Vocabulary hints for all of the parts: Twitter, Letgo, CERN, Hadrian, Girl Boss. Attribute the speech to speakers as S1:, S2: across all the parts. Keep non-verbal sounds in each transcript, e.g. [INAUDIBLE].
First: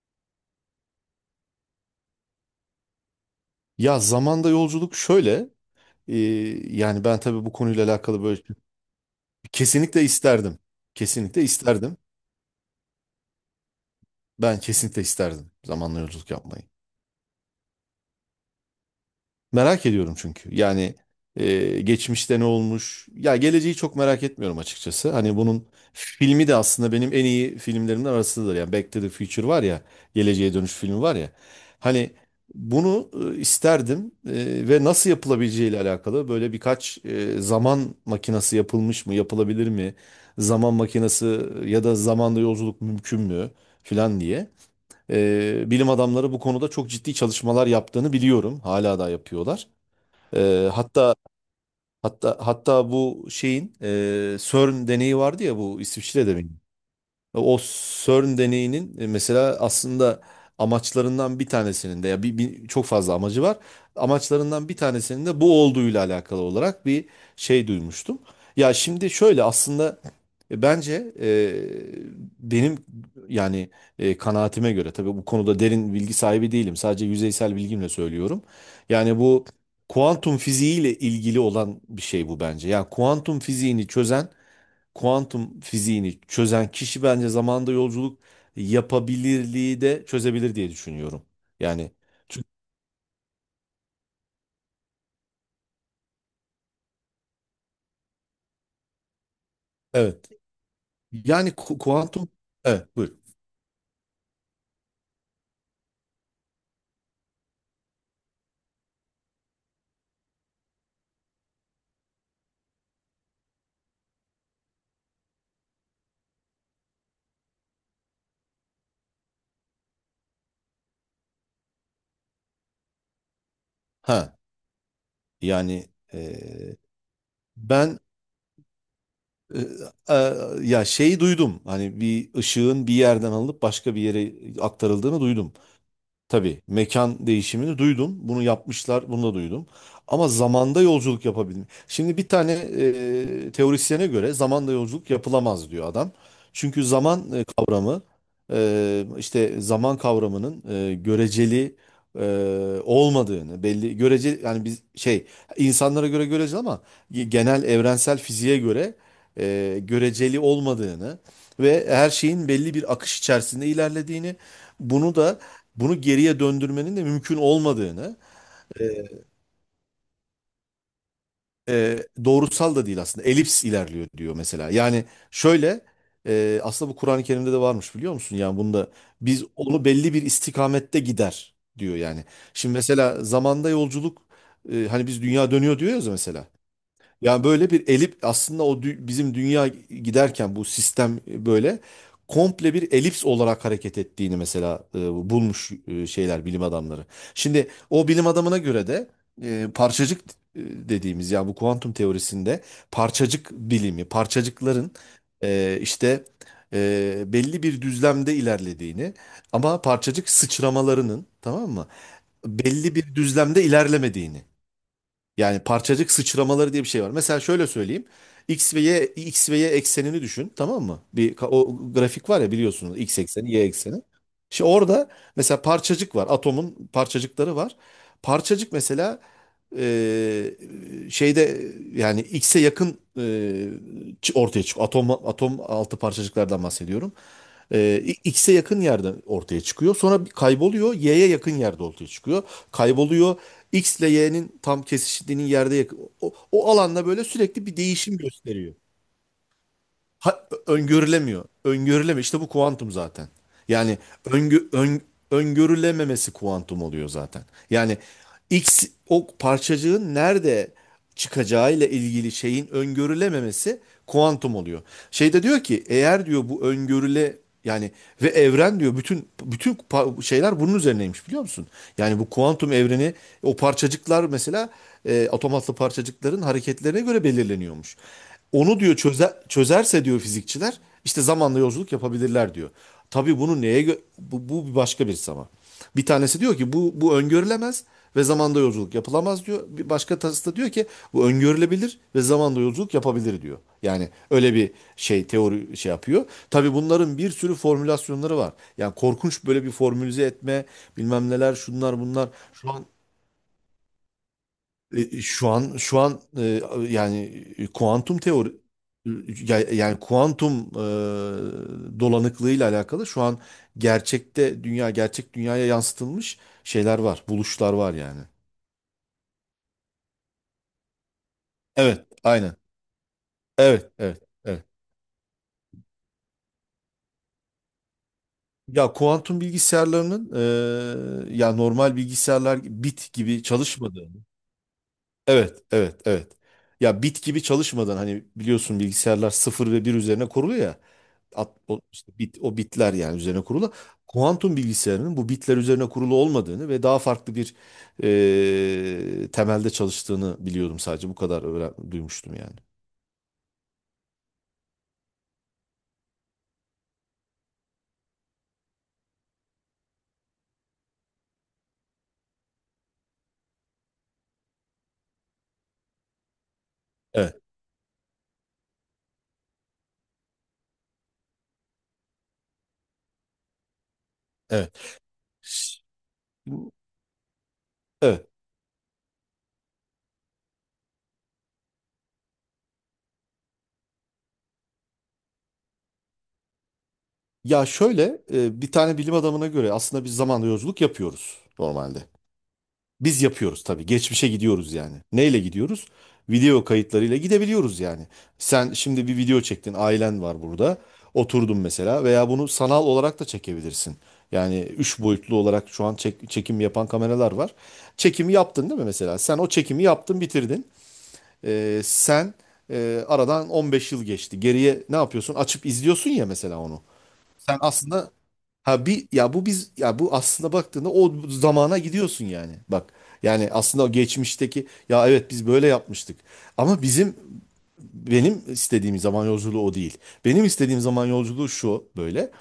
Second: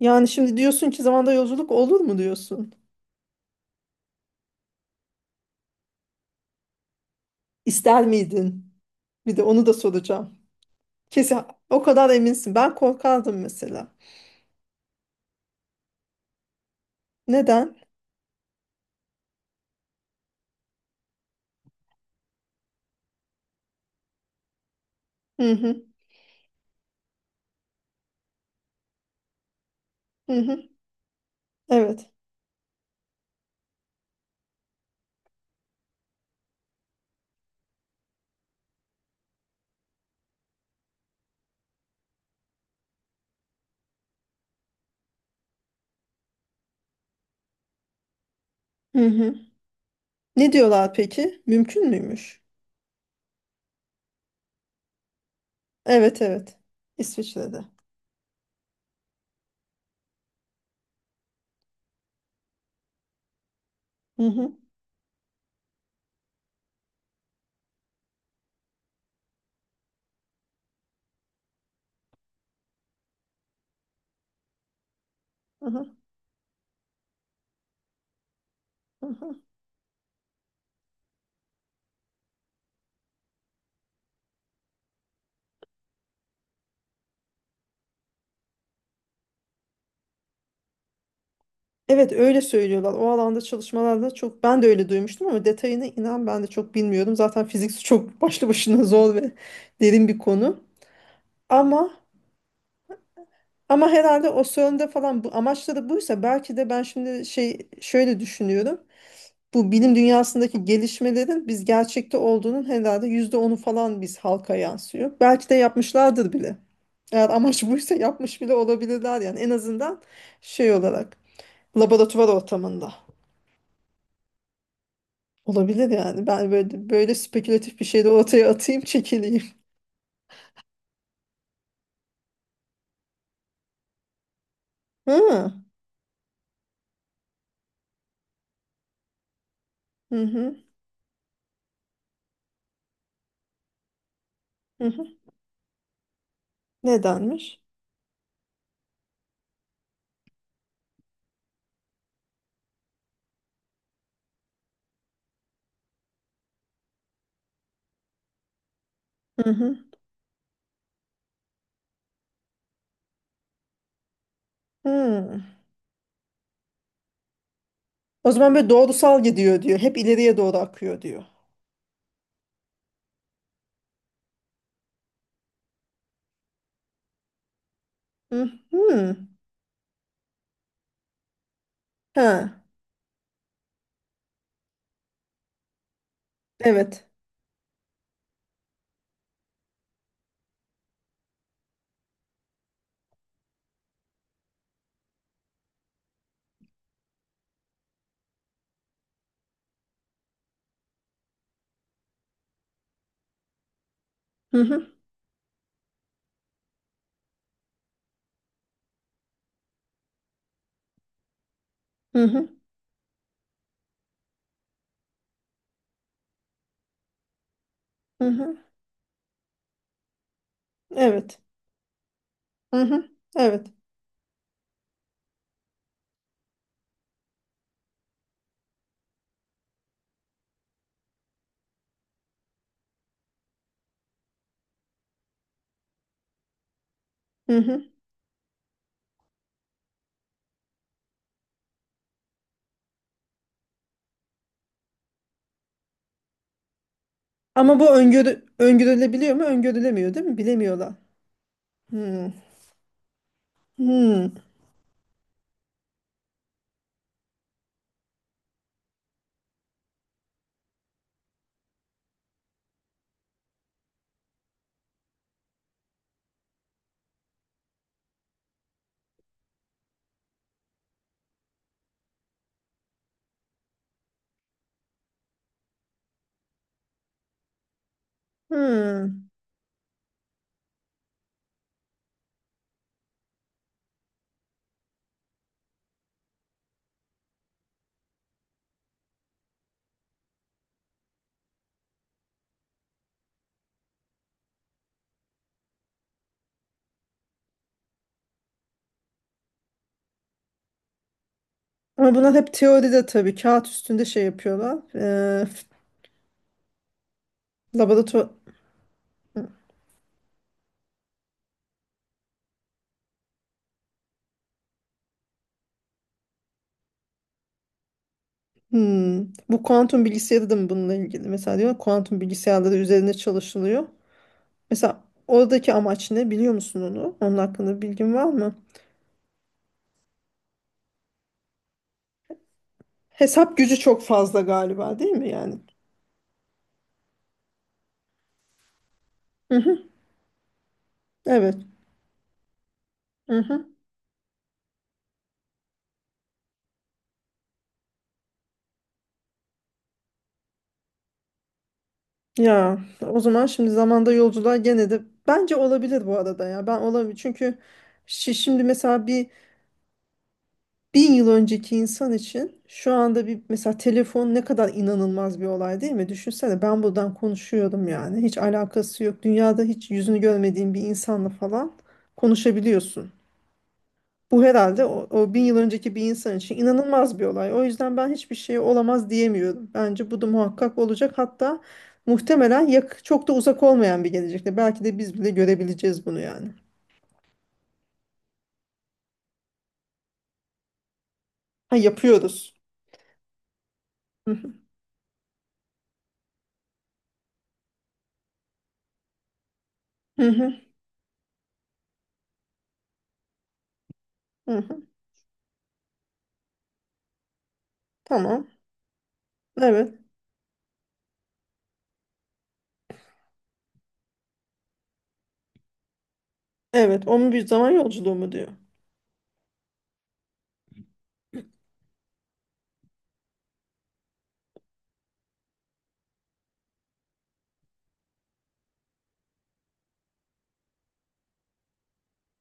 S1: Yani şimdi diyorsun ki zamanda yolculuk olur mu diyorsun?
S2: Ya zamanda yolculuk şöyle, e, yani ben tabii bu konuyla
S1: İster
S2: alakalı böyle
S1: miydin? Bir de onu da
S2: kesinlikle
S1: soracağım.
S2: isterdim.
S1: Kesin
S2: Kesinlikle
S1: o
S2: isterdim.
S1: kadar eminsin. Ben korkardım mesela.
S2: Ben kesinlikle isterdim zamanla yolculuk yapmayı.
S1: Neden?
S2: Merak ediyorum çünkü. Yani geçmişte ne olmuş? Ya geleceği çok merak etmiyorum açıkçası. Hani
S1: Hı
S2: bunun
S1: hı
S2: filmi de aslında benim en iyi filmlerimden arasındadır. Yani Back to the Future var ya,
S1: hı
S2: Geleceğe
S1: hı.
S2: Dönüş filmi var ya.
S1: Evet.
S2: Hani bunu isterdim ve nasıl yapılabileceğiyle alakalı böyle birkaç zaman makinesi yapılmış mı, yapılabilir mi? Zaman makinesi ya da zamanda yolculuk mümkün mü filan diye. Bilim adamları bu konuda çok ciddi çalışmalar yaptığını biliyorum. Hala
S1: Hı
S2: da
S1: hı.
S2: yapıyorlar.
S1: Ne
S2: Ee,
S1: diyorlar
S2: hatta
S1: peki? Mümkün
S2: hatta
S1: müymüş?
S2: hatta bu şeyin CERN deneyi vardı ya, bu
S1: Evet
S2: İsviçre'de mi?
S1: evet.
S2: O
S1: İsviçre'de.
S2: CERN deneyinin mesela aslında amaçlarından bir tanesinin de ya çok fazla amacı var.
S1: Hı hı
S2: Amaçlarından bir tanesinin de bu olduğuyla alakalı olarak bir şey duymuştum. Ya şimdi şöyle aslında bence benim yani kanaatime göre tabii bu konuda
S1: hı hı.
S2: derin bilgi sahibi değilim. Sadece yüzeysel bilgimle söylüyorum.
S1: Hı
S2: Yani
S1: hı.
S2: bu kuantum fiziğiyle ilgili olan bir şey bu bence. Yani kuantum fiziğini çözen kişi bence zamanda yolculuk yapabilirliği de çözebilir diye düşünüyorum. Yani
S1: Evet, öyle
S2: çünkü-
S1: söylüyorlar. O alanda çalışmalarda çok ben de öyle duymuştum ama detayını inan ben de çok bilmiyorum. Zaten fizik çok başlı başına zor ve derin bir
S2: evet.
S1: konu.
S2: Yani
S1: Ama
S2: kuantum, evet buyur.
S1: Ama herhalde o sorunda falan bu amaçları buysa belki de ben şimdi şey şöyle düşünüyorum. Bu bilim dünyasındaki gelişmelerin biz gerçekte olduğunun herhalde %10'u falan biz halka yansıyor. Belki de yapmışlardır bile. Eğer amaç [LAUGHS] buysa yapmış bile olabilirler yani en azından şey olarak laboratuvar ortamında
S2: Ha yani
S1: olabilir yani. Ben
S2: e,
S1: böyle böyle spekülatif bir
S2: ben
S1: şey de ortaya atayım çekileyim.
S2: e, e, ya şeyi duydum. Hani bir ışığın bir yerden alınıp başka bir yere
S1: Hı
S2: aktarıldığını duydum.
S1: hı
S2: Tabii mekan değişimini duydum. Bunu yapmışlar, bunu da duydum. Ama
S1: hı
S2: zamanda yolculuk yapabilme. Şimdi bir tane teorisyene göre zamanda
S1: hı. Hı.
S2: yolculuk yapılamaz diyor adam. Çünkü zaman
S1: Nedenmiş?
S2: kavramı işte zaman kavramının göreceli olmadığını, belli göreceli yani biz şey, insanlara göre göreceli ama genel evrensel fiziğe göre
S1: Hı hı.
S2: göreceli olmadığını ve her şeyin belli bir akış içerisinde ilerlediğini, bunu da
S1: Hı.
S2: geriye döndürmenin de mümkün olmadığını.
S1: O zaman böyle
S2: e,
S1: doğrusal gidiyor diyor. Hep ileriye doğru akıyor diyor.
S2: e, doğrusal da değil aslında, elips ilerliyor diyor mesela. Yani şöyle aslında bu Kur'an-ı Kerim'de de varmış, biliyor musun?
S1: Hı
S2: Yani bunda
S1: hı.
S2: biz onu belli bir istikamette gider diyor yani.
S1: Ha.
S2: Şimdi mesela zamanda yolculuk, hani biz dünya dönüyor diyoruz ya mesela.
S1: Evet.
S2: Yani böyle bir elip aslında bizim dünya giderken bu sistem böyle komple bir elips olarak hareket ettiğini mesela bulmuş şeyler, bilim adamları. Şimdi o bilim adamına göre de parçacık e, dediğimiz, yani bu kuantum teorisinde parçacık bilimi,
S1: Hı
S2: parçacıkların
S1: hı.
S2: e, işte belli bir düzlemde ilerlediğini ama parçacık sıçramalarının, tamam mı,
S1: Hı hı.
S2: belli bir düzlemde ilerlemediğini. Yani parçacık sıçramaları diye bir şey var. Mesela şöyle söyleyeyim.
S1: Hı hı.
S2: X ve Y, X ve Y eksenini düşün, tamam mı?
S1: Evet.
S2: O grafik var ya,
S1: Hı
S2: biliyorsunuz,
S1: hı.
S2: X ekseni, Y
S1: Evet.
S2: ekseni. Şimdi orada mesela parçacık var. Atomun parçacıkları var. Parçacık mesela e, şeyde, yani X'e yakın ortaya çıkıyor. Atom, atom altı parçacıklardan bahsediyorum.
S1: Hı hı.
S2: Ee, X'e yakın yerde ortaya çıkıyor. Sonra bir kayboluyor. Y'ye yakın yerde ortaya çıkıyor. Kayboluyor. X ile Y'nin tam kesiştiğinin yerde yakın. O alanda böyle sürekli bir
S1: Ama bu
S2: değişim
S1: öngörü
S2: gösteriyor.
S1: öngörülebiliyor mu? Öngörülemiyor değil mi? Bilemiyorlar.
S2: Öngörülemiyor. Öngörülemiyor.
S1: Hı.
S2: İşte bu kuantum zaten. Yani
S1: Hı.
S2: öngö- ön- öngörülememesi kuantum oluyor zaten. Yani X, o parçacığın nerede çıkacağı ile ilgili şeyin öngörülememesi kuantum oluyor. Şeyde diyor ki, eğer diyor bu öngörüle, yani ve evren diyor bütün şeyler bunun üzerineymiş, biliyor musun? Yani bu kuantum evreni, o parçacıklar mesela atom altı parçacıkların hareketlerine göre belirleniyormuş. Onu diyor
S1: Hı.
S2: çözerse diyor fizikçiler, işte zamanla yolculuk yapabilirler diyor. Tabii bunu bu, bu başka bir zaman. Bir tanesi diyor ki bu öngörülemez ve zamanda yolculuk yapılamaz diyor. Bir başka tasarısı diyor ki bu öngörülebilir ve zamanda yolculuk yapabilir diyor. Yani öyle bir şey, teori şey yapıyor. Tabii bunların bir sürü formülasyonları var. Yani korkunç böyle bir formülize etme, bilmem neler, şunlar
S1: Ama
S2: bunlar.
S1: bunlar hep teoride tabii. Kağıt üstünde şey yapıyorlar.
S2: Şu an yani kuantum
S1: Laboratuvar.
S2: teori, yani kuantum dolanıklığıyla alakalı şu an gerçekte gerçek dünyaya yansıtılmış şeyler var, buluşlar var yani.
S1: Hmm. Bu kuantum bilgisayarı da mı bununla ilgili? Mesela diyor
S2: Evet,
S1: kuantum
S2: aynen.
S1: bilgisayarları üzerine çalışılıyor.
S2: Evet, evet, evet.
S1: Mesela oradaki amaç ne biliyor musun onu? Onun hakkında bilgin var mı?
S2: Ya kuantum bilgisayarlarının, ya normal bilgisayarlar bit gibi
S1: Hesap gücü çok
S2: çalışmadığını.
S1: fazla galiba değil mi yani?
S2: Evet, evet, evet. Ya bit gibi çalışmadan, hani biliyorsun bilgisayarlar
S1: Hı
S2: sıfır ve
S1: hı,
S2: bir üzerine kuruluyor ya. At,
S1: evet.
S2: o, işte bit, o bitler yani
S1: Hı
S2: üzerine
S1: hı.
S2: kurulu. Kuantum bilgisayarının bu bitler üzerine kurulu olmadığını ve daha farklı bir temelde çalıştığını biliyordum, sadece bu kadar duymuştum yani.
S1: Ya o zaman şimdi zamanda yolculuğa gene de bence olabilir bu arada ya. Ben olabilir çünkü şimdi mesela bir 1.000 yıl önceki insan için şu anda bir mesela telefon ne kadar inanılmaz bir olay değil mi? Düşünsene ben buradan
S2: Evet,
S1: konuşuyorum yani hiç alakası yok. Dünyada hiç yüzünü görmediğin bir insanla falan konuşabiliyorsun. Bu herhalde
S2: evet.
S1: o 1.000 yıl
S2: Ş-
S1: önceki bir insan için inanılmaz bir olay. O yüzden ben
S2: Evet.
S1: hiçbir şey olamaz diyemiyorum. Bence bu da muhakkak olacak. Hatta muhtemelen çok da uzak olmayan bir gelecekte. Belki de biz bile görebileceğiz bunu yani.
S2: Ya şöyle bir tane bilim adamına göre aslında biz zaman yolculuk yapıyoruz
S1: Ha,
S2: normalde.
S1: yapıyoruz.
S2: Biz yapıyoruz tabii. Geçmişe
S1: Hı hı.
S2: gidiyoruz yani. Neyle gidiyoruz? Video kayıtlarıyla gidebiliyoruz yani. Sen şimdi bir video çektin, ailen
S1: Hı
S2: var
S1: hı.
S2: burada. Oturdun mesela, veya bunu sanal olarak da çekebilirsin.
S1: Hı
S2: Yani
S1: hı.
S2: üç boyutlu olarak şu an çekim yapan kameralar var. Çekimi
S1: Tamam.
S2: yaptın değil mi mesela? Sen o çekimi
S1: Evet.
S2: yaptın, bitirdin. Sen aradan 15 yıl geçti. Geriye ne yapıyorsun? Açıp izliyorsun ya mesela onu.
S1: Evet. Onun bir
S2: Sen
S1: zaman
S2: aslında,
S1: yolculuğu mu diyor.
S2: Ha bir, ya bu biz ya bu aslında baktığında o zamana gidiyorsun yani. Bak, yani aslında o geçmişteki, ya evet biz böyle yapmıştık. Ama benim istediğim zaman yolculuğu o değil. Benim istediğim zaman yolculuğu şu böyle.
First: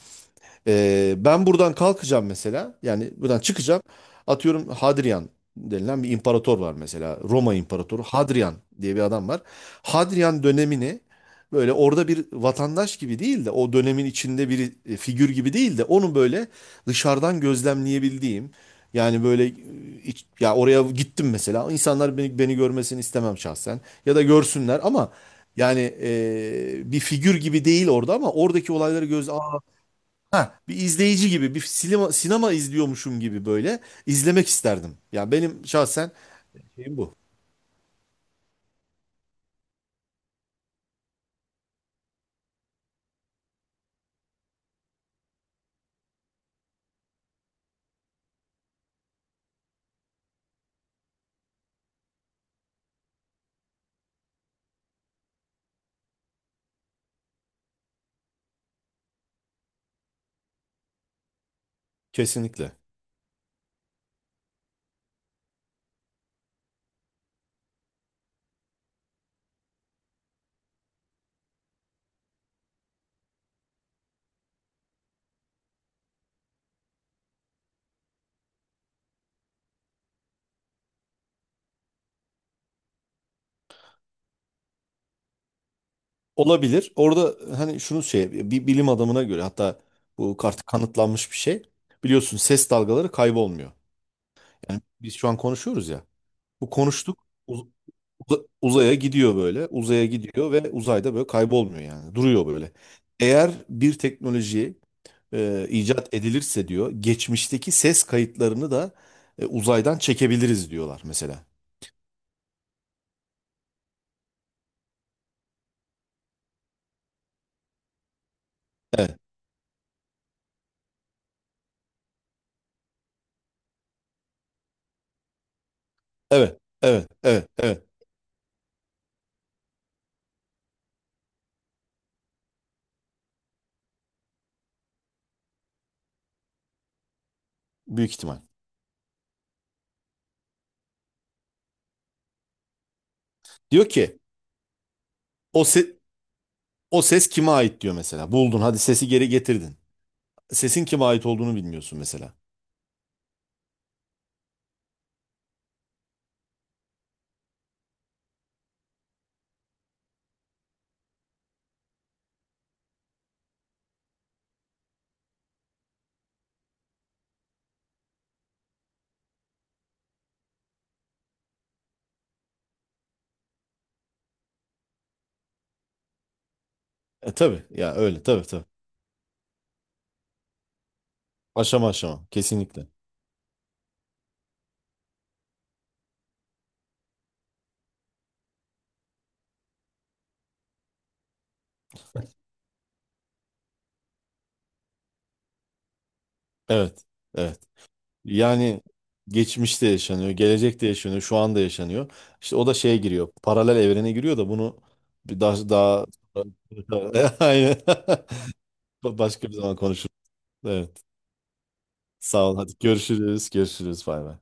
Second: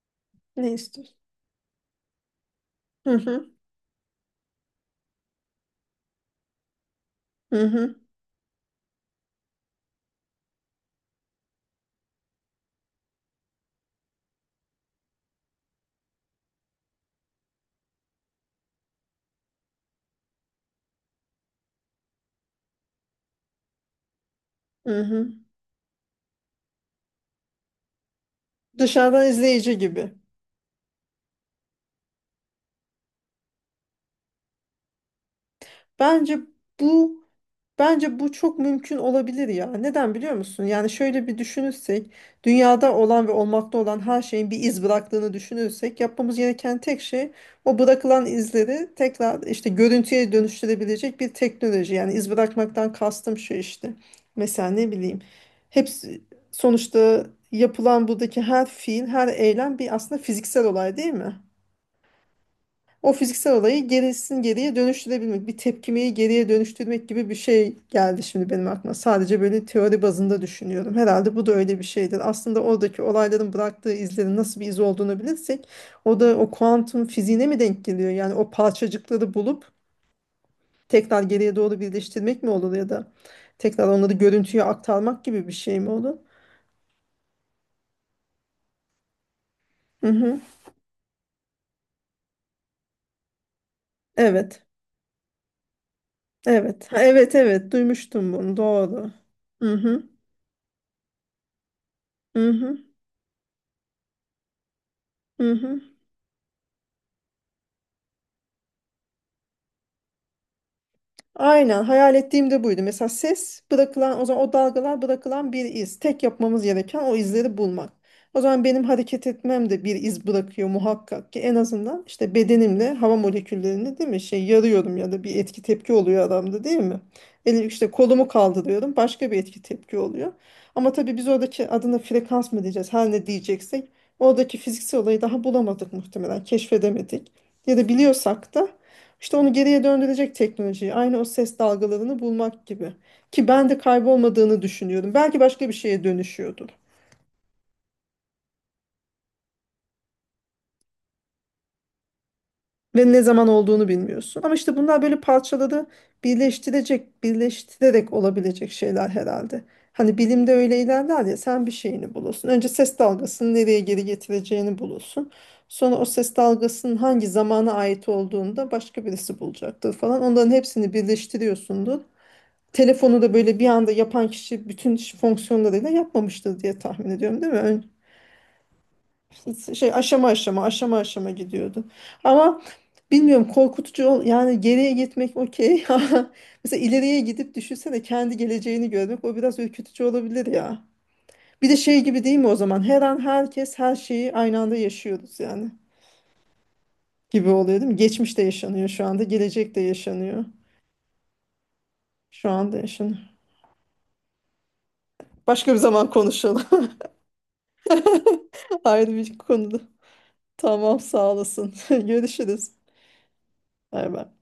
S1: Ne istiyorsun?
S2: Ben buradan kalkacağım mesela.
S1: Hı
S2: Yani buradan
S1: hı.
S2: çıkacağım. Atıyorum Hadrian denilen bir imparator var mesela. Roma
S1: Hı hı.
S2: imparatoru Hadrian diye bir adam var. Hadrian dönemini böyle orada bir vatandaş gibi değil de, o dönemin içinde bir figür gibi değil de, onu böyle dışarıdan gözlemleyebildiğim, yani böyle ya oraya gittim mesela, insanlar beni görmesini istemem şahsen, ya da görsünler,
S1: Hı
S2: ama
S1: hı.
S2: yani bir figür gibi değil orada, ama oradaki olayları
S1: Dışarıdan
S2: göz, Aa,
S1: izleyici gibi.
S2: ha, bir izleyici gibi, sinema izliyormuşum gibi böyle izlemek isterdim. Yani benim şahsen
S1: Bence
S2: şeyim bu.
S1: bu bence bu çok mümkün olabilir ya. Neden biliyor musun? Yani şöyle bir düşünürsek, dünyada olan ve olmakta olan her şeyin bir iz bıraktığını düşünürsek, yapmamız gereken tek şey o bırakılan izleri tekrar işte görüntüye dönüştürebilecek bir teknoloji. Yani iz bırakmaktan kastım şu işte. Mesela ne bileyim. Hepsi sonuçta yapılan buradaki her fiil, her eylem bir aslında fiziksel olay değil mi?
S2: Kesinlikle.
S1: O fiziksel olayı gerisin geriye dönüştürebilmek, bir tepkimeyi geriye dönüştürmek gibi bir şey geldi şimdi benim aklıma. Sadece böyle teori bazında düşünüyorum. Herhalde bu da öyle bir şeydir. Aslında oradaki olayların bıraktığı izlerin nasıl bir iz olduğunu bilirsek, o da o kuantum fiziğine mi denk geliyor? Yani o parçacıkları bulup tekrar geriye doğru birleştirmek mi olur ya da tekrar onları görüntüye aktarmak gibi bir şey mi olur?
S2: Olabilir. Orada hani şunu şey, bir bilim adamına göre hatta
S1: Hı
S2: bu
S1: hı.
S2: artık kanıtlanmış bir şey. Biliyorsun ses dalgaları kaybolmuyor.
S1: Evet.
S2: Yani biz şu an konuşuyoruz ya. Bu
S1: Evet. Ha, evet, evet. Duymuştum bunu.
S2: uzaya
S1: Doğru.
S2: gidiyor böyle.
S1: Hı hı.
S2: Uzaya gidiyor ve uzayda böyle kaybolmuyor yani. Duruyor
S1: Hı
S2: böyle.
S1: hı.
S2: Eğer bir teknolojiyi
S1: Hı hı.
S2: icat edilirse diyor, geçmişteki ses kayıtlarını da uzaydan çekebiliriz diyorlar mesela.
S1: Aynen hayal ettiğim de buydu. Mesela ses bırakılan o zaman o dalgalar bırakılan bir iz. Tek yapmamız gereken o izleri bulmak. O zaman benim
S2: Evet,
S1: hareket etmem de bir iz bırakıyor muhakkak ki en azından işte bedenimle hava moleküllerini değil mi şey yarıyorum ya da bir etki tepki oluyor
S2: evet,
S1: adamda değil mi?
S2: evet, evet, evet.
S1: İşte kolumu kaldırıyorum başka bir etki tepki oluyor. Ama tabii biz oradaki adına frekans mı diyeceğiz her ne diyeceksek oradaki fiziksel olayı daha bulamadık muhtemelen keşfedemedik. Ya da
S2: Büyük ihtimal.
S1: biliyorsak da işte onu geriye döndürecek teknolojiyi. Aynı o ses dalgalarını bulmak gibi. Ki ben de
S2: Diyor ki
S1: kaybolmadığını düşünüyorum. Belki
S2: o
S1: başka bir
S2: se-
S1: şeye dönüşüyordur.
S2: o ses kime ait diyor mesela. Buldun, hadi sesi geri getirdin. Sesin kime ait olduğunu bilmiyorsun mesela.
S1: Ve ne zaman olduğunu bilmiyorsun. Ama işte bunlar böyle parçaladı, birleştirecek, birleştirerek olabilecek şeyler herhalde. Hani bilimde öyle ilerler ya sen bir şeyini bulursun. Önce ses dalgasını nereye geri getireceğini bulursun. Sonra o ses dalgasının hangi zamana ait olduğunu da başka birisi bulacaktır falan. Onların hepsini birleştiriyorsundur. Telefonu da böyle bir anda yapan kişi bütün fonksiyonlarıyla yapmamıştır diye tahmin
S2: E
S1: ediyorum değil mi?
S2: tabii ya, öyle, tabii tabii.
S1: Şey aşama aşama aşama aşama gidiyordu.
S2: Aşama aşama,
S1: Ama
S2: kesinlikle.
S1: bilmiyorum korkutucu yani geriye gitmek okey. [LAUGHS] Mesela ileriye gidip düşünsene kendi geleceğini görmek o biraz ürkütücü olabilir ya. Bir de şey gibi değil mi o zaman? Her an herkes her şeyi aynı anda yaşıyoruz yani.
S2: Evet.
S1: Gibi
S2: Evet.
S1: oluyor değil mi? Geçmiş de
S2: Yani
S1: yaşanıyor şu anda, gelecek de
S2: geçmişte yaşanıyor,
S1: yaşanıyor.
S2: gelecekte yaşanıyor, şu anda yaşanıyor.
S1: Şu
S2: İşte o da
S1: anda
S2: şeye
S1: yaşanıyor.
S2: giriyor, paralel evrene giriyor, da bunu bir
S1: Başka bir
S2: daha
S1: zaman konuşalım.
S2: [LAUGHS] aynen
S1: [LAUGHS]
S2: [LAUGHS]
S1: Ayrı bir
S2: başka bir zaman
S1: konuda.
S2: konuşuruz.
S1: Tamam
S2: Evet.
S1: sağ olasın. [LAUGHS]
S2: Sağ ol.
S1: Görüşürüz.
S2: Hadi görüşürüz.
S1: Bay
S2: Görüşürüz. Bay
S1: bay.
S2: bay.